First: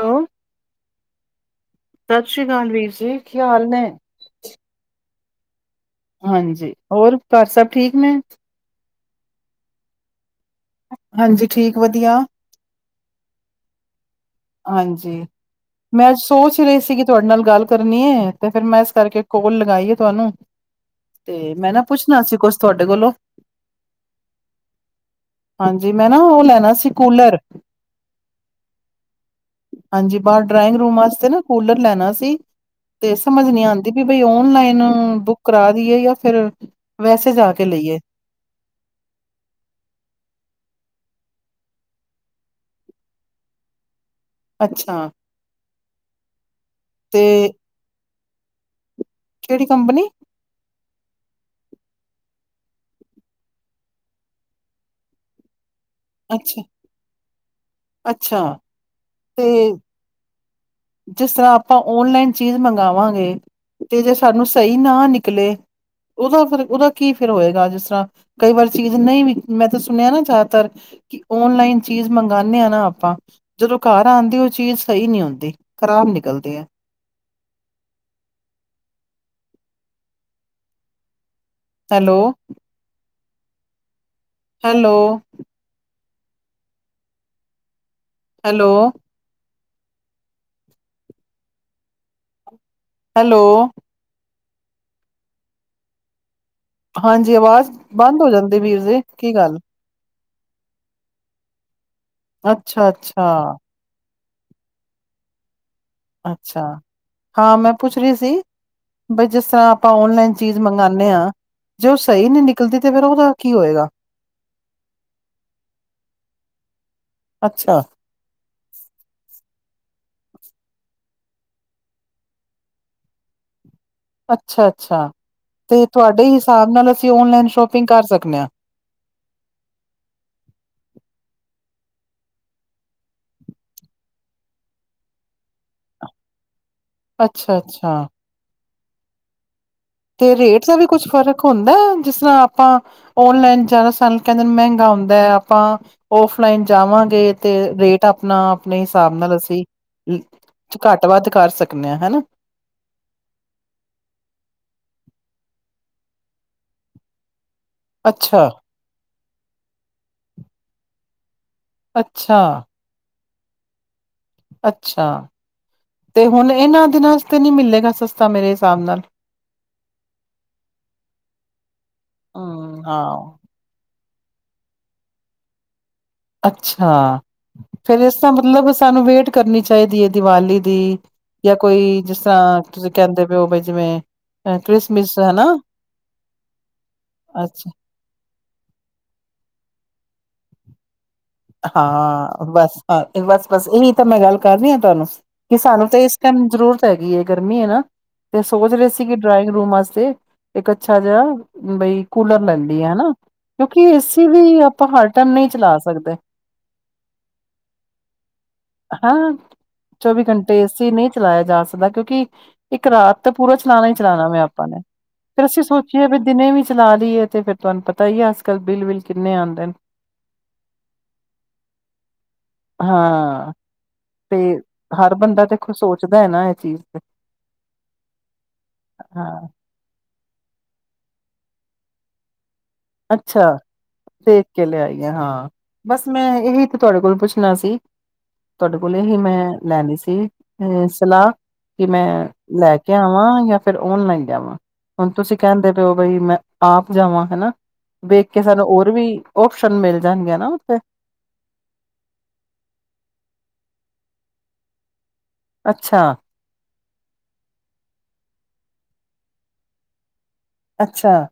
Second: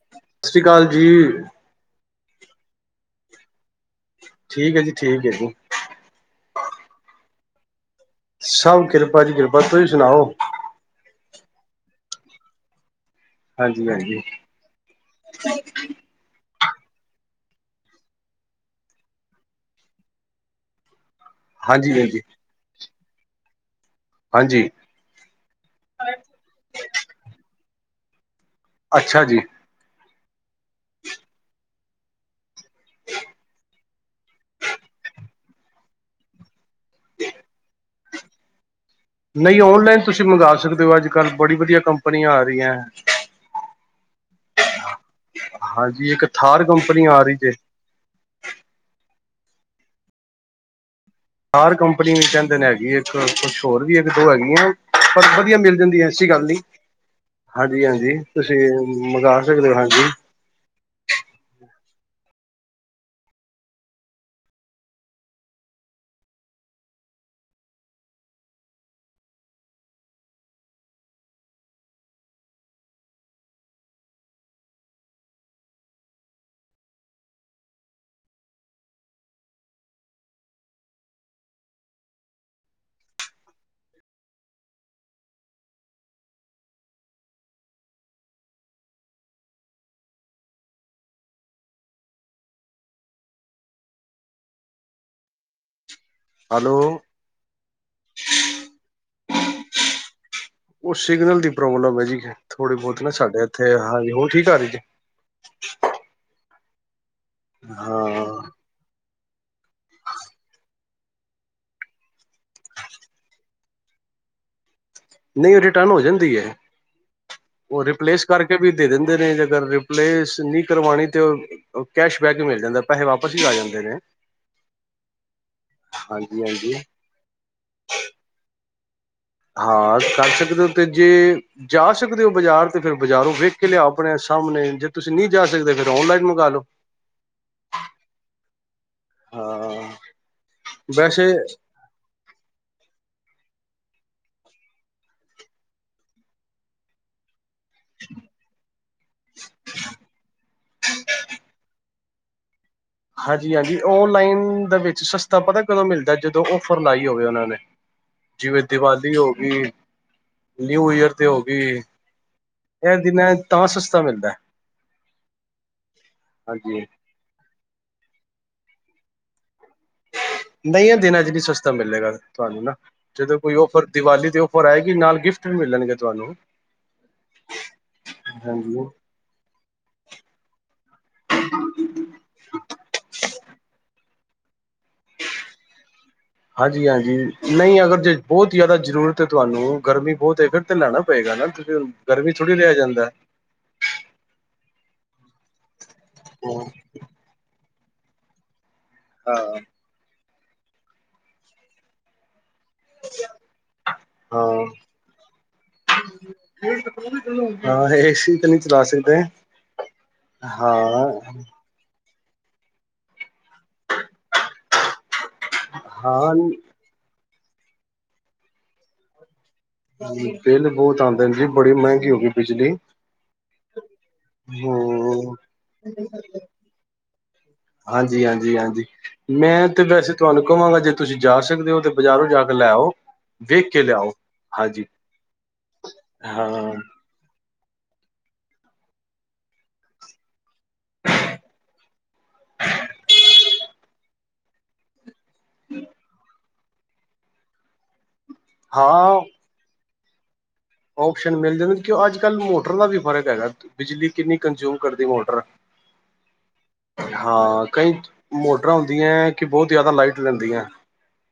Hello ਸਤਿ ਸ੍ਰੀ ਅਕਾਲ ਜੀ। ਸਤਿ ਸ੍ਰੀ ਅਕਾਲ ਵੀਰ ਜੀ, ਕੀ ਹਾਲ ਨੇ ਠੀਕ ਹੈ ਜੀ ਠੀਕ ਹੈ ਜੀ ਹਾਂਜੀ, ਹੋਰ ਘਰ ਸਭ ਠੀਕ ਨੇ ਸਭ ਕਿਰਪਾ ਜੀ ਕਿਰਪਾ ਤੁਸੀਂ ਸੁਣਾਓ ਹਾਂਜੀ, ਠੀਕ ਵਧੀਆ ਹਾਂਜੀ- ਹਾਂਜੀ। ਹਾਂਜੀ ਮੈਂ ਅੱਜ ਸੋਚ ਹੀ ਰਹੀ ਸੀ ਕਿ ਤੁਹਾਡੇ ਨਾਲ ਗੱਲ ਕਰਨੀਏ, ਤੇ ਫਿਰ ਮੈਂ ਇਸ ਕਰਕੇ ਕੋਲ ਲਗਾਈ ਹੈ ਤੁਹਾਨੂੰ ਤੇ ਮੈਂ ਨਾ ਹਾਂਜੀ ਹਾਂਜੀ ਪੁੱਛਣਾ ਸੀ ਕੁਛ ਤੁਹਾਡੇ ਕੋਲੋਂ ਹਾਂਜੀ ਹਾਂਜੀ ਮੈਂ ਨਾ ਉਹ ਲੈਣਾ ਸੀ ਕੂਲਰ ਅੱਛਾ ਜੀ ਹਾਂਜੀ ਬਾਹਰ ਡਰਾਇੰਗ ਰੂਮ ਵਾਸਤੇ ਨਾ ਕੂਲਰ ਲੈਣਾ ਸੀ ਤੇ ਸਮਝ ਨੀ ਆਉਂਦੀ ਵੀ ਬਈ ਔਨਲਾਈਨ ਬੁੱਕ ਕਰਾ ਦੀਏ ਜਾਂ ਫਿਰ ਵੈਸੇ ਜਾ ਕੇ ਲਈਏ ਨਹੀਂ ਔਨਲਾਈਨ ਤੁਸੀਂ ਮੰਗਵਾ ਸਕਦੇ ਹੋ ਅੱਜ ਕੱਲ੍ਹ ਬੜੀ ਵਧੀਆ ਕੰਪਨੀਆਂ ਆ ਰਹੀਆਂ ਹੈ [inaudible] ਅੱਛਾ ਹਾਂਜੀ, ਇੱਕ ਥਾਰ ਕੰਪਨੀ ਆ ਤੇ ਰਹੀ ਜੇ ਕਿਹੜੀ ਕੰਪਨੀ ਥਾਰ ਕੰਪਨੀ ਕਹਿੰਦੇ ਨੇ ਹੈਗੀ ਇੱਕ ਕੁਛ ਹੋਰ ਵੀ ਇੱਕ ਦੋ ਹੈਗੀਆਂ ਪਰ ਵਧੀਆ ਮਿਲ ਜਾਂਦੀਆਂ ਐਸੀ ਗੱਲ ਨੀ, ਅੱਛਾ ਹਾਂਜੀ -ਹਾਂਜੀ ਅੱਛਾ ਤੁਸੀਂ ਮੰਗਵਾ ਸਕਦੇ ਤੇ ਹੋ ਹਾਂਜੀ ਜਿਸ ਤਰ੍ਹਾਂ ਆਪਾਂ ਓਨਲਾਈਨ ਚੀਜ਼ ਮੰਗਗਾਵਾਂਗੇ, ਤੇ ਜੇ ਸਾਨੂੰ ਸਹੀ ਨਾ ਨਿਕਲੇ ਉਹਦਾ ਫਿਰ ਉਹਦਾ ਕੀ ਫਿਰ ਹੋਏਗਾ ਜਿਸ ਤਰ੍ਹਾਂ ਕਈ ਵਾਰ ਚੀਜ਼ ਨਹੀਂ, ਵੀ ਮੈਂ ਤਾਂ ਸੁਣਿਆ ਨਾ ਜ਼ਿਆਦਾਤਰ ਕਿ ਔਨਲਾਈਨ ਚੀਜ਼ ਮੰਗਨੇ ਹਾਂ ਨਾ ਆਪਾਂ, ਜਦੋਂ ਘਰ ਆਉਂਦੇ ਉਹ ਚੀਜ਼ ਸਹੀ ਨਹੀਂ ਆਉਂਦੀ ਖ਼ਰਾਬ ਨਿਕਲਦੇ ਹੈ hello hello hello hello hello ਹਾਂਜੀ, ਆਵਾਜ਼ ਬੰਦ ਹੋ ਜਾਂਦੀ ਵੀਰ ਜੀ, ਕੀ ਗੱਲ ਉਹ ਸਿਗਨਲ ਦੀ ਪ੍ਰੋਬਲਮ ਹੈ ਜੀ ਥੋੜੀ ਅੱਛਾ ਬਹੁਤ ਨਾ ਸਾਡੇ ਅੱਛਾ ਇੱਥੇ, ਹਾਂਜੀ ਹੋ ਠੀਕ ਆ ਰਹੀ ਜੀ? ਅੱਛਾ, ਹਾਂ ਮੈਂ ਪੁੱਛ ਰਹੀ ਸੀ ਹਾਂ ਬਈ ਜਿਸ ਤਰ੍ਹਾਂ ਆਪਾਂ ਔਨਲਾਈਨ ਚੀਜ਼ ਮੰਗਨੇ ਆ ਜੇ ਉਹ ਸਹੀ ਨਹੀਂ ਨਿਕਲਦੀ, ਤੇ ਫਿਰ ਉਹਦਾ ਕੀ ਹੋਏਗਾ ਨਹੀਂ ਉਹ ਰਿਟਰਨ ਹੋ ਜਾਂਦੀ ਹੈ, ਅੱਛਾ, ਉਹ ਰਿਪਲੇਸ ਕਰਕੇ ਵੀ ਦੇ ਦਿੰਦੇ ਨੇ ਜੇਗਰ ਰਿਪਲੇਸ ਨਹੀਂ ਕਰਵਾਣੀ ਤੇ ਕੈਸ਼ਬੈਕ ਮਿਲ ਜਾਂਦਾ ਪੈਸੇ ਵਾਪਸ ਹੀ ਆ ਜਾਂਦੇ ਨੇ ਅੱਛਾ ਅੱਛਾ ਅਤੇ ਤੁਹਾਡੇ ਹਾਂਜੀ ਹਿਸਾਬ ਹਾਂਜੀ ਨਾਲ ਅਸੀਂ ਔਨਲਾਈਨ ਸ਼ੋਪਿੰਗ ਕਰ ਸਕਦੇ ਹਾਂ ਹਾਂ ਕਰ ਸਕਦੇ ਹੋ ਤੇ ਜੇ ਜਾ ਸਕਦੇ ਹੋ ਬਾਜ਼ਾਰ ਤੇ ਫਿਰ ਬਾਜ਼ਾਰੋਂ ਵੇਖ ਕੇ ਲਿਆ ਆਪਣੇ ਸਾਹਮਣੇ ਜੇ ਤੁਸੀਂ ਨਹੀਂ ਜਾ ਸਕਦੇ ਫਿਰ ਔਨਲਾਈਨ ਮੰਗਵਾ ਲਓ ਅੱਛਾ ਅੱਛਾ ਹਾਂ ਤੇ ਰੇਟ ਦਾ ਵੀ ਕੁੱਛ ਵੈਸੇ ਫ਼ਰਕ ਹੁੰਦਾ ਜਿਸ ਤਰ੍ਹਾਂ ਆਪਾਂ ਔਨਲਾਈਨ ਜ਼ਿਆਦਾ ਸਾਨੂੰ ਕਹਿੰਦੇ ਨੇ ਮਹਿੰਗਾ ਹੁੰਦਾ ਆਪਾਂ ਔਫਲਾਈਨ ਜਾਵਾਂਗੇ ਤੇ ਰੇਟ ਅਪਣਾ ਆਪਣੇ ਹਿਸਾਬ ਨਾਲ ਅਸੀਂ ਘੱਟ ਵੱਧ ਕਰ ਸਕਦੇ ਹਾਂ ਹਨਾ ਹਾਂਜੀ ਹਾਂਜੀ, ਔਨਲਾਈਨ ਦਾ ਵਿੱਚ ਸਸਤਾ ਪਤਾ ਕਦੋਂ ਮਿਲਦਾ ਜਦੋਂ ਔਫਰ ਲਾਈ ਹੋਵੇ ਉਹਨਾਂ ਨੇ ਅੱਛਾ ਜਿਵੇਂ ਦੀਵਾਲੀ ਹੋ ਗਈ ਨਿਊ ਈਅਰ ਹੋਗੀ ਅੱਛਾ ਇਹ ਦਿਨਾਂ ਚ, ਤਾਂ ਸਸਤਾ ਮਿਲਦਾ ਅੱਛਾ, ਤੇ ਹੁਣ ਹਾਂਜੀ ਇਹਨਾਂ ਦਿ ਨਾਸਤੇ ਨਹੀਂ ਮਿਲੇਗਾ ਸਸਤਾ ਮੇਰੇ ਹਿਸਾਬ ਨਾਲ ਨਹੀਂ ਆ ਦਿਨਾਂਜ ਵੀ ਸਸਤਾ ਮਿਲੇਗਾ ਤੁਹਾਨੂੰ ਨਾ ਹੂੰ, ਹਾਂ ਜਦੋਂ ਕੋਈ ਔਫਰ ਦੀਵਾਲੀ ਦੇ ਔਫਰ ਆਏਗੀ ਨਾਲ ਗਿਫਟ ਵੀ ਮਿਲਣਗੇ ਤੁਹਾਨੂੰ ਅੱਛਾ ਫਿਰ ਇਸ ਤ ਮਤਲਬ ਹਾਂਜੀ। ਸਾਨੂੰ ਵੇਟ ਕਰਨੀ ਚਾਹੀਦੀ ਹੈ ਦੀਵਾਲੀ ਦੀ ਜਾਂ ਕੋਈ ਜਿਸ ਤਰ੍ਹਾਂ ਤੁਸੀਂ ਕਹਿੰਦੇ ਪਏ ਹੋ ਬ ਜਿਵੇਂ ਫੈਕਟਰੀ ਮਿਸ ਹਨਾ ਹਾਂਜੀ ਹਾਂਜੀ, ਅੱਛਾ ਨਹੀਂ ਅਗਰ ਜੇ ਬਹੁਤ ਜ਼ਿਆਦਾ ਜ਼ਰੂਰਤ ਹੈ ਤੁਹਾਨੂੰ ਗਰਮੀ ਬਹੁਤ ਹੈ ਫਿਰ ਤੇ ਲੈਣਾ ਪਏਗਾ ਨਾ, ਗਰਮੀ ਹਾਂ ਥੋੜੀ ਰਹਿ ਬਸ ਜਾਂਦਾ ਹਾਂ ਬਸ ਬਸ ਇਹੀ ਤਾਂ ਮੈਂ ਗੱਲ ਕਰ ਰਹੀ ਹਾਂ ਤੁਹਾਨੂੰ, ਕਿ ਸਾਨੂੰ ਤਾਂ ਇਸ ਟਾਈਮ ਜ਼ਰੂਰਤ ਹੈਗੀ ਹੈ ਗਰਮੀ ਹੈ ਨਾ ਤੇ ਸੋਚ ਰਹੇ ਸੀ ਕਿ ਡਰਾਇੰਗ ਹਾਂ ਰੂਮ ਵਾਸਤੇ, ਇੱਕ ਅੱਛਾ ਜਿਹਾ, ਬਈ ਕੂਲਰ ਲੈਂਨੀ ਹੈ, ਹਨਾ ਕਿਉਂਕਿ ਏਸੀ ਵੀ ਹਾਂ ਆਪਾਂ ਹਰ ਟਾਈਮ ਨਹੀਂ ਚਲਾ ਸਕਦੇ ਹਾਂ, ਏ ਸੀ ਹਾਂ ਚੌਵੀ ਘੰਟੇ ਅੇ ਸੀ ਹਾਂ ਨਹੀਂ ਚਲਾਇਆ ਜਾ ਸਕਦਾ ਕਿਉਂਕਿ ਇੱਕ ਰਾਤ ਤਾਂ ਪੂਰਾ ਚਲਾਣਾ ਹੀ ਚਲਾਣਾ ਮੈਂ ਆਪਾਂ ਨੇ, ਫਿਰ ਅਸੀਂ ਸੋਚੀਏ ਵੀ ਹਾਂ ਦਿਨੇ ਵੀ ਚਲਾ ਰਏ ਤੇ ਫਿਰ ਤੁਹਾਨੂੰ ਪਤਾ ਹੀ ਹੈ ਅੱਜ ਕੱਲ ਬਿੱਲ ਬਿੱਲ ਕਿਨੇ ਆਉਂਦੇ ਨੇ ਬਿੱਲ ਬਹੁਤ ਆਂਦੇ ਨੇ ਜੀ, ਬੜੀ ਮਹਿੰਗੀ ਹੋ ਗਈ ਬਿਜਲੀ ਹਾਂ, ਤੇ ਹਰ ਹਮ ਬੰਦਾ ਤੇ ਸੋਚਦਾ ਹੈ ਨਾ ਇਹ ਚੀਜ਼ ਤੇ ਹਾਂਜੀ ਹਾਂਜੀ ਹਾਂਜੀ, ਹਾਂ ਮੈਂ ਤੇ ਵੈਸੇ ਤੁਹਾਨੂੰ ਕਹਵਾਂਗਾ ਜੇ ਤੁਸੀਂ ਜਾ ਸਕਦੇ ਹੋ ਤੇ ਬਾਜ਼ਾਰੋਂ ਜਾ ਕੇ ਲੈ ਆਓ ਅੱਛਾ ਵੇਖ ਕੇ ਲਿਆਓ ਦੇਖ ਕੇ ਹਾਂਜੀ ਲਿਆਈਏ ਹਾਂ, ਬਸ ਮੈਂ ਇਹੀ ਹਾਂ, ਤੇ ਤੁਹਾਡੇ ਕੋਲ ਪੁੱਛਣਾ ਸੀ ਤੁਹਾਡੇ ਕੋਲ ਹੀ ਮੈਂ ਲੈਂਨੀ ਸੀ ਅ ਸਲਾਹ ਕਿ ਮੈਂ ਲੈ ਕੇ ਆਵਾਂ, ਜਾਂ ਫਿਰ ਔਨਲਾਈਨ ਜਾਵਾਂ ਤੁਸੀ ਕਹਿੰਦੇ ਪਏ ਔ ਮੈਂ ਆਪ ਜਾਵਾਂ ਵੇਖ ਕੇ ਸਾਨੂੰ ਹੋਰ ਵੀ ਔਪਸ਼ਨ ਮਿਲ ਜਾਨਗੇ ਨਾ ਉੱਥੇ, ਔਪਸ਼ਨ ਮਿਲ ਜਾਂਦੇ, ਕਿਉਂ ਅੱਜ-ਕੱਲ੍ਹ ਮੋਟਰ ਦਾ ਵੀ ਫਰਕ ਹੈਗਾ, ਬਿਜਲੀ ਕਿੰਨੀ ਕੰਜਊਮ ਕਰਦੀ ਮੋਟਰ ਅੱਛਾ, ਹਾਂ, ਕਈ ਮੋਟਰਾਂ ਹੁੰਦੀਆਂ ਹੈ, ਕਿ ਬਹੁਤ ਜ਼ਿਆਦਾ ਲਾਈਟ ਲੈਂਦੀਏ। ਅੱਛਾ,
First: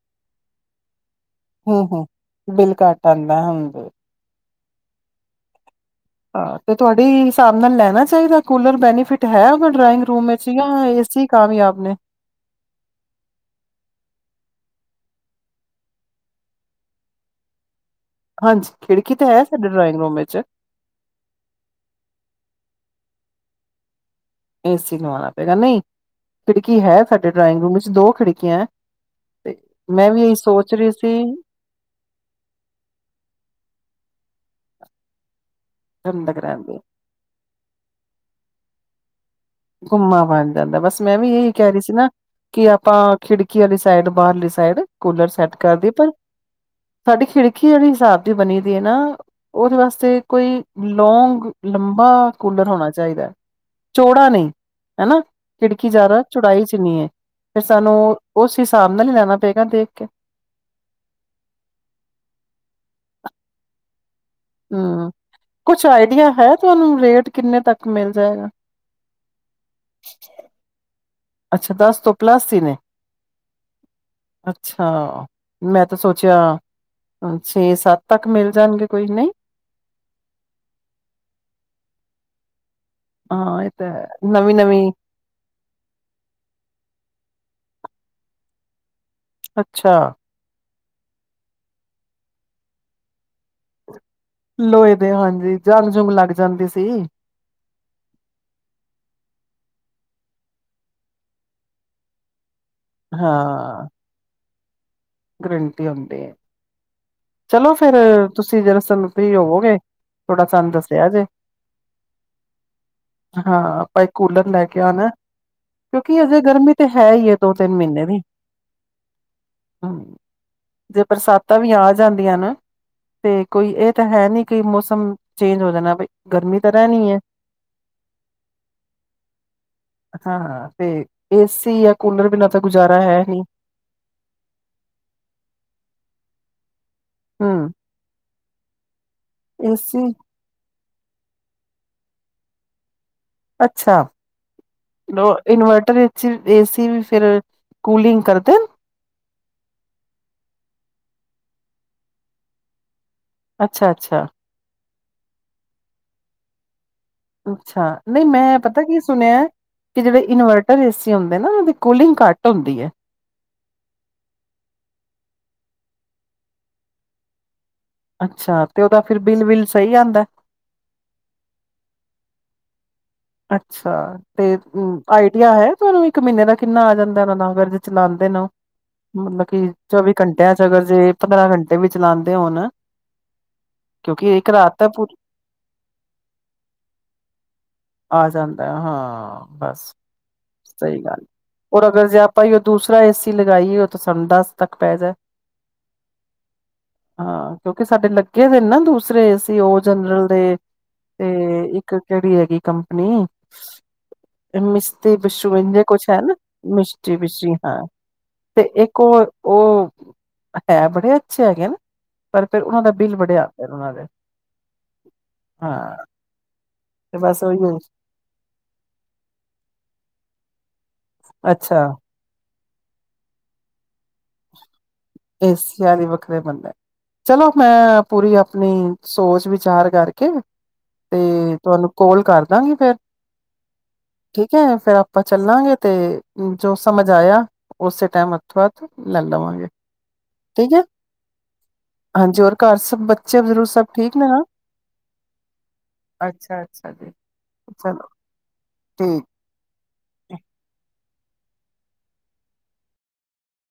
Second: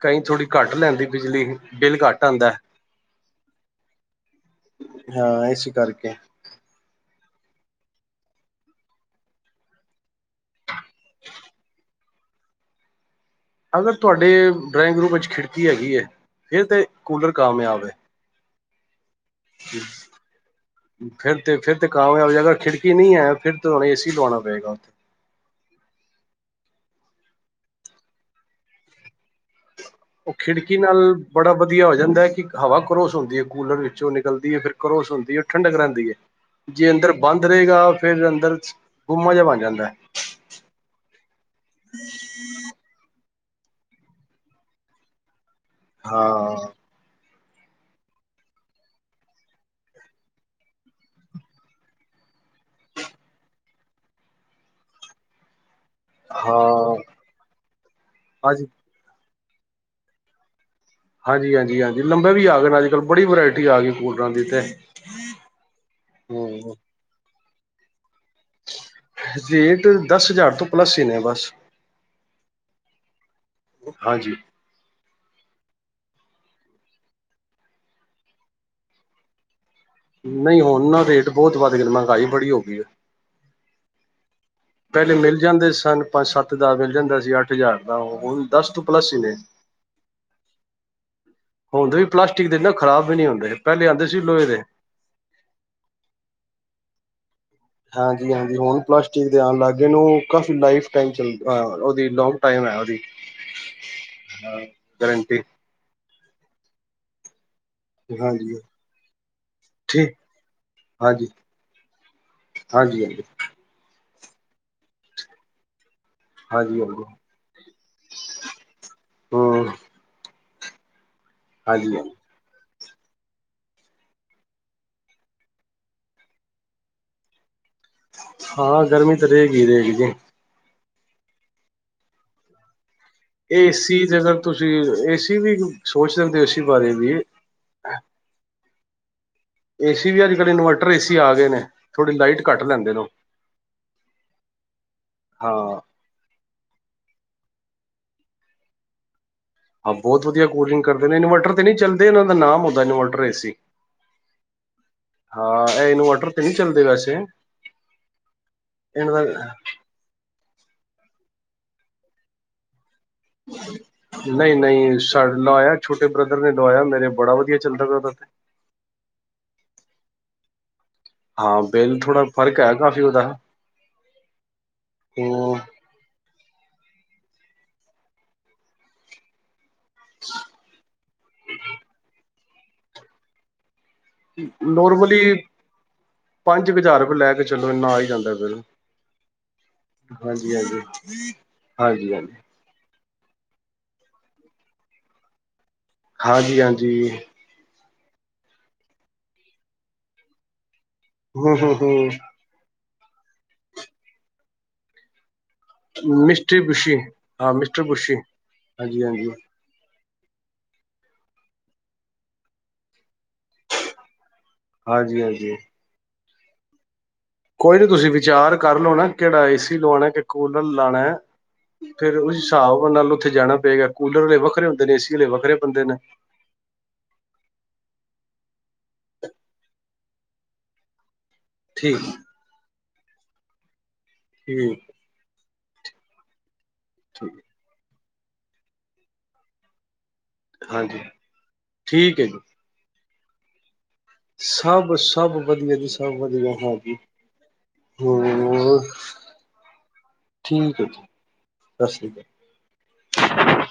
ਕਈ ਥੋੜ੍ਹੀ ਘੱਟ ਲੈਂਦੀ ਬਿਜਲੀ, ਹਮ ਬਿੱਲ ਹਮ ਘੱਟ ਆਦੇਂ। ਬਿੱਲ ਘੱਟ ਆਉਂਦਾ ਹਮ ਹਾਂ ਏਸ ਕਰਕੇ ਹਾਂ ਤੇ ਤੁਹਾਡੇ ਹਿਸਾਬ ਨਾਲ ਲੈਣਾ ਚਾਹੀਦਾ, ਕੂਲਰ ਬੈਨੀਫਿਟ ਹੈ ਉਹਦਾ ਡਰਾਇੰਗ ਰੂਮ ਵਿੱਚ ਜਾਂ ਏਸੀ ਕਾਮਯਾਬ ਨੇ, ਅਗਰ ਤੁਹਾਡੇ ਡਰਾਇੰਗ ਰੂਮ ਇਚ ਖਿੜਕੀ ਹੈਗੀ ਏ, ਫਿਰ ਤੇ ਕੂਲਰ ਕਾਮਯਾਬ ਏ ਹਾਂਜੀ ਖਿੜਕੀ ਤੇ ਹੈ, ਸਾਡੇ ਡਰਾਇੰਗ ਰੂਮ ਵਿੱਚ ਫਿਰ ਤੇ ਫਿਰ ਤੇ ਕਾਮਯਾਬ, ਅਗਰ ਖਿੜਕੀ ਨਹੀਂ ਹੈ ਫਿਰ ਤਾਂ ਏ ਸੀ ਲਵਾਉਣਾ। ਪਏਗਾ। ਏ ਸੀ ਲਵਾਉਣਾ ਪਏਗਾ ਨਹੀਂ, ਖਿੜਕੀ ਹੈ ਸਾਡੇ ਡਰਾਇੰਗ ਰੂਮ ਵਿੱਚ ਦੋ ਖਿੜਕੀਆਂ ਹੈ। ਤੇ ਮੈਂ ਵੀ ਉਹ ਇਹੀ ਸੋਚ ਖਿੜਕੀ ਰਹੀ ਨਾਲ, ਸੀ ਬੜਾ ਵਧੀਆ ਹੋ ਜਾਂਦਾ ਹੈ ਕਿ ਹਵਾ ਕਰੋਸ ਹੁੰਦੀ ਹੈ ਕੂਲਰ ਵਿੱਚੋਂ ਨਿਕਲਦੀ ਹੈ ਫਿਰ ਕਰੋਸ ਹੁੰਦੀ ਹੈ ਉਹ ਠੰਡਕ ਰਹਿੰਦੀ ਹੈ, ਠੰਡਕ ਰਹਿੰਦੀ ਜੇ ਅੰਦਰ ਬੰਦ ਰਹੇਗਾ, ਫੇਰ ਅੰਦਰ ਗੁੰਮਾ ਜਿਹਾ ਬੰਣ ਗੁੰਮਾ ਬਣ ਜਾਂਦਾ, ਬਸ ਮੈਂ ਵੀ ਇਹੀ ਕਹਿ ਰਹੀ ਸੀ ਨਾ ਕੀ ਆਪਾਂ ਖਿੜਕੀ ਆਲੀ ਸਾਈਡ ਬਾਹਰਲੀ ਸਾਈਡ, ਕੂਲਰ ਸੈੱਟ ਕਰਦੀਏ। ਹਾਂ, ਸਾਡੀ ਖਿੜਕੀ [unintelligible] ਹਿਸਾਬ ਦੀ ਬਣੀ ਦੀ ਐ ਨਾ, ਉਹਦੇ ਵਾਸਤੇ ਕੋਈ ਲੌਂਗ ਲੰਬਾ, ਕੂਲਰ ਹੋਣਾ ਚਾਹੀਦਾ ਹੈ। ਚੌੜਾ ਨਹੀਂ, ਹੇਨਾ ਖਿੜਕੀ ਜ਼ਿਆਦਾ ਚੌੜਾਈ ਹਾਂ ਚਿੰਨੀ ਹੈ, ਫਿਰ ਸਾਨੂੰ ਉਸ ਹਾਂਜੀ ਹਿਸਾਬ ਨਵਾ ਨੀ ਲੈਨਾ, ਪਏਗਾ ਦੇਖ ਕੇ। ਹਾਂਜੀ-ਹਾਂਜੀ-ਹਾਂਜੀ, ਲੰਬੇ ਵੀ ਆ ਗੇ ਨੇ ਅੱਜ-ਕੱਲ੍ਹ, ਬੜੀ ਵਰਾਇਟੀ ਆ ਗਈ ਕੂਲਰਾਂ ਦੀ ਤੇ ਹੂੰ ਕੁਛ ਆਈਡੀਆ ਹੈ, ਹੂੰ ਤੁਹਾਨੂੰ ਰੇਟ ਕਿੰਨੇ ਤੱਕ ਮਿਲ ਜਾਏਗਾ? ਰੇਟ ਦਸ ਹਜ਼ਾਰ ਤੋਂ ਪਲੱਸ ਹੀ ਨੇ ਬਸ ਅੱਛਾ, ਦਸ ਤੋਂ ਪਲੱਸ ਹੀ ਨੇ, ਹਾਂਜੀ ਅੱਛਾ, ਮੈਂ ਤੇ ਸੋਚਿਆ, ਛੇ ਸੱਤ ਤੱਕ ਮਿਲ ਜਾਣਗੇ ਕੋਈ ਨਹੀਂ ਨਹੀਂ ਹੁਣ ਨਾ ਰੇਟ ਬਹੁਤ ਵੱਧ ਗੇ ਨੇ, ਮਹਿੰਗਾਈ ਬੜੀ ਹੋ ਗਈ ਏ ਹਾਂ ਇਹ ਤਾਂ ਹੇ, ਨਵੀਂ-ਨਵੀਂ, ਪਿਹਲੇ ਮਿਲ ਜਾਂਦੇ ਸਨ ਪੰਜ ਸੱਤ ਦਾ ਮਿਲ ਜਾਂਦਾ ਸੀ, ਅੱਠ ਹਜ਼ਾਰ ਦਾ, ਉਹ ਹੁਨ ਤੇ ਦਸ ਤੋਂ ਪਲੱਸ ਹੀ ਨੇ। ਅੱਛਾ, ਹੁਣ ਦੇ ਵੀ ਪਲਾਸਟਿਕ ਦੇਨਾ ਖ਼ਰਾਬ ਵੀ ਨੀ ਹੁੰਦੇ। ਪਹਿਲੇ ਆਉਂਦੇ ਸੀ ਦੇ ਲੋਹੇ ਦੇ ਹਾਂਜੀ ਜੰਗ-ਜੁਗ ਲੱਗ ਜਾਂਦੀ ਸੀ। ਹਾਂਜੀ-ਹਾਂਜੀ, ਹੁਣ ਪਲਾਸਟਿਕ ਦੇ ਆਣ ਲਾਗੇ ਔ ਹੁਨ ਕਾਫ਼ੀ ਲਾਈਫ ਟੇਮ ਚਲ ਉਹਦੀ ਲੋਂਗ ਟਾਈਮ ਹੈ ਉਹਦੀ ਹਾਂ, ਹਾਂ ਕਰਨ ਗਰੰਟੀ ਹੁੰਦੀ ਏ, ਚਲੋ ਫੇਰ ਹਾਂਜੀ ਤੁਸੀਂ ਜਰਾ ਸਾਨ ਫ੍ਰੀ ਹੋਵੋਗੇ, ਠੀਕ ਥੋੜਾ ਸਾਨੂੰ ਦੱਸਿਆ ਜੇ। ਹਾਂਜੀ-ਹਾਂਜੀ, ਹਾਂ ਆਪਾਂ ਇਕ ਕੂਲਰ ਲੈ ਕੇ ਆਨੇ, ਕਿਉਂਕਿ ਅਜੇ ਗਰਮੀ ਹਾਂਜੀ ਹਾਂਜੀ ਤਾਂ ਹੈ ਹੀ ਹੈ। ਦੋ ਤਿੰਨ ਮਹੀਨੇ ਦੀ, ਹਮ ਹੂੰ ਜੇ ਬਰਸਾਤਾ ਵੀ ਆ। ਹਾਂਜੀ ਹਾਂਜੀ ਦੀ ਐ ਨਾ, ਤੇ ਕੋਈ ਇਹ ਤੇ ਹੈ, ਨੀ ਕਿ ਮੌਸਮ ਚੇਂਜ ਹੋ ਜਾਣਾ, ਬਈ ਗਰਮੀ ਤੇ ਰਹਿਣੀ ਐ। [unintelligible] ਹਾਂ ਗਰਮੀ ਤੇ ਰਹੇਗੀ ਰਹੇਗੀ ਜੇ। ਹਾਂ ਤੇ ਏਸੀ ਯਾ ਕੂਲਰ ਬਿਨਾਂ ਤਾਂ ਗੁਜ਼ਾਰਾ ਹੈ ਨੀ, ਏਸੀ ਅਗਰ ਤੁਸੀਂ, ਏ ਸੀ ਵੀ ਸੋਚ ਦਿੰਦੇ ਹੋ ਏ ਬਾਰੇ ਵੀ, ਹਾਂ, ਏਸੀ ਵੀ ਅੱਜ-ਕੱਲ੍ਹ ਇਨਵਰਟਰ ਏਸੀ ਆ ਗਏ ਨੇ, ਥੋੜੀ ਲਾਈਟ ਘੱਟ ਲੈਂਦੇ ਨੇ, ਅੱਛਾ, ਹਾਂ ਇਨਵਰਟਰ ਏਸੀ ਵੀ ਫੇਰ ਕੂਲਿੰਗ ਕਰਦੇ ਹਾਂ ਬਹੁਤ ਵਧੀਆ ਕੂਲਿੰਗ ਕਰਦੇ ਨੇ ਇਨਵਰਟਰ ਤੇ ਨਹੀਂ ਚੱਲਦੇ, ਇਹਨਾਂ ਦਾ ਨਾਮ ਹੁੰਦਾ ਇਨਵਰਟਰ ਏ ਸੀ ਅੱਛਾ -ਅੱਛਾ। ਹਾਂ, ਇਹ ਇਨਵਰਟਰ ਤੇ ਨਹੀਂ ਚੱਲਦੇ ਵੈਸੇ ਅੱਛਾ, ਨਹੀਂ ਮੈਂ ਪਤਾ ਕੀ ਇਹਨਾਂ ਦਾ ਸੁਣਿਆ ਕਿ ਜਿਹੜੇ ਇਨਵਰਟਰ ਏ ਸੀ ਹੁੰਦੇ ਨਾ, ਉਹ ਦੀ ਕੂਲਿੰਗ ਘੱਟ ਹੁੰਦੀ ਹੈ। ਨਹੀਂ -ਨਹੀਂ ਸਾ ਲਵਾਇਆ ਛੋਟੇ ਬ੍ਰਦਰ ਨੇ ਲਵਾਇਆ ਮੇਰੇ ਬੜਾ ਵਧੀਆ ਚੱਲਦਾ ਪਿਆ ਤੇ ਅੱਛਾ, ਤੇ ਉਹਦਾ ਫਿਰ ਬਿੱਲ -ਬਿੱਲ ਸਹੀ ਆਉਂਦਾ। ਹਾਂ ਬਿੱਲ ਥੋੜ੍ਹਾ ਫ਼ਰਕ ਹੈ ਕਾਫ਼ੀ ਉਹਦਾ ਅੱਛਾ, ਤੇ ਆਈਡੀਆ ਹੂੰ ਹੈ। ਤੁਹਾਨੂੰ ਇੱਕ ਮਹੀਨੇ ਦਾ ਕਿੰਨਾ ਆ ਜਾਂਦਾ ਤਾਂ ਕਰ ਕੇ ਚਲਾਉਂਦੇ, ਨੇ ਮਤਲਬ ਕੀ ਚੌਵੀ ਘੰਟਿਆਂ ਚ ਅਗਰ ਜੇ ਪੰਦਰਾਂ ਘੰਟੇ ਵੀ ਚਲਾਂਦੇ ਹੋਣ, ਕਿਉਂਕਿ ਇੱਕ ਰਾਤ ਤੇ ਪੂ ਨੋਰਮਲੀ ਪੰਜ ਹਜ਼ਾਰ ਰੁਪਏ ਲੈ ਕੇ ਚਲੋ ਇੰਨਾ ਆਈ। ਆ ਜਾਂਦਾ, ਹਾਂ ਬਸ, ਹਾਂਜੀ ਹਾਂਜੀ ਸਹੀ ਗੱਲ ਰ ਅਗਰ ਹਾਂਜੀ ਜੇ ਹਾਂਜੀ ਆਪਾਂ ਹੀ, ਦੂਸਰਾ ਏਸੀ ਲਗਾਈਏ, ਉਹ ਤਾਂ ਸਾਨੂੰ ਦਸ ਤੱਕ ਪੈ ਜਾਏ। ਹਾਂਜੀ- ਹਾਂਜੀ। ਹਾਂ, ਕਿਉਂਕਿ ਸਾਡੇ ਲੱਗੇ ਦੇ ਨਾ ਦੂਸਰੇ ਸੀ ਉਹ ਜਨਰਲ ਦੇ ਤੇ ਹੂੰ ਹੂੰ ਇੱਕ ਹੂੰ ਜਿਹੜੀ ਹੈਗੀ ਕੰਪਨੀ, ਮਿਸਤੀ ਬਸ਼ੂ ਇਜ ਕੁਛ ਹੈ ਨਾ, ਮਿਸਟਰੀ ਬੁਸ਼ੀ ਮਿਸਟੀ ਵਿਸ਼ੀ ਹਾਂ ਮਿਸਟਰ ਬੁਸ਼ੀ ਤੇ ਇੱਕ ਹਾਂਜੀ ਉਹ ਹਾਂਜੀ -ਉਹ ਹੈ ਬੜੇ ਅੱਛੇ ਹੈਗੇ ਨਾ, ਪਰ ਫਿਰ ਉਹਨਾਂ ਦਾ ਬਿੱਲ ਬੜੇ ਆਉਦਾ ਫ ਉਹਨਾਂ ਦੇ ਹਾਂਜੀ -ਹਾਂਜੀ। ਹਾਂ। ਤੇ ਬਸ ਉਹੀ ਕੋਈ ਨੀ, ਤੁਸੀਂ ਵਿਚਾਰ ਕਰ ਲੋ ਨਾ ਕਿਹੜਾ ਏ ਸੀ ਲਵਾਉਣਾ, ਕਿ ਕੂਲਰ ਲਾਉਣਾ। ਅੱਛਾ ਫੇਰ ਉਸ ਹਿਸਾਬ ਨਾਲ ਉੱਥੇ ਜਾਣਾ ਪਏਗਾ ਕੂਲਰ ਵੱਖਰੇ ਹੁੰਦੇ ਨੇ ਏ ਸੀ ਏ ਸੀ ਆ ਦੀ ਵੱਖ ਬੰਦਾ ਚਲੋ, ਮੈਂ ਪੂਰੀ ਆਪਣੀ ਸੋਚ ਵਿਚਾਰ ਕਰਕੇ ਤੇ ਤੁਹਾਨੂੰ ਠੀਕ ਕੋਲ ਕਰ ਦਾਂਗੀ ਫੇਰ, ਠੀਕ ਹੈ ਫੇਰ ਆਪਾਂ ਚੱਲਾਂਗੇ ਤੇ ਜੋ ਸਮਝ ਠੀਕ ਆਇਆ, ਉਸੇ ਟਾਈਮ ਹੱਥੋਂ ਹੱਥ ਲੈ ਲਵਾਂਗੇ। ਠੀਕ ਹੈ, ਹਾਂਜੀ ਠੀਕ ਹੈ ਜੀ ਹਾਂਜੀ ਹੋਰ ਘਰ ਸਭ ਬੱਚੇ ਬਜ਼ਰੁਰਗ ਸਭ ਠੀਕ ਨੇ ਨਾ ਸਭ ਸਭ ਵਧੀਆ ਜੀ ਸਭ ਵਧੀਆ ਅੱਛਾ ਅੱਛਾ ਹਾਂਜੀ ਜੀ ਚਲੋ ਹੋ! ਠੀਕ ਠੀਕ ਹੈ, ਜੀ ਸਤਿ ਸ਼੍ਰੀ ਅਕਾਲ।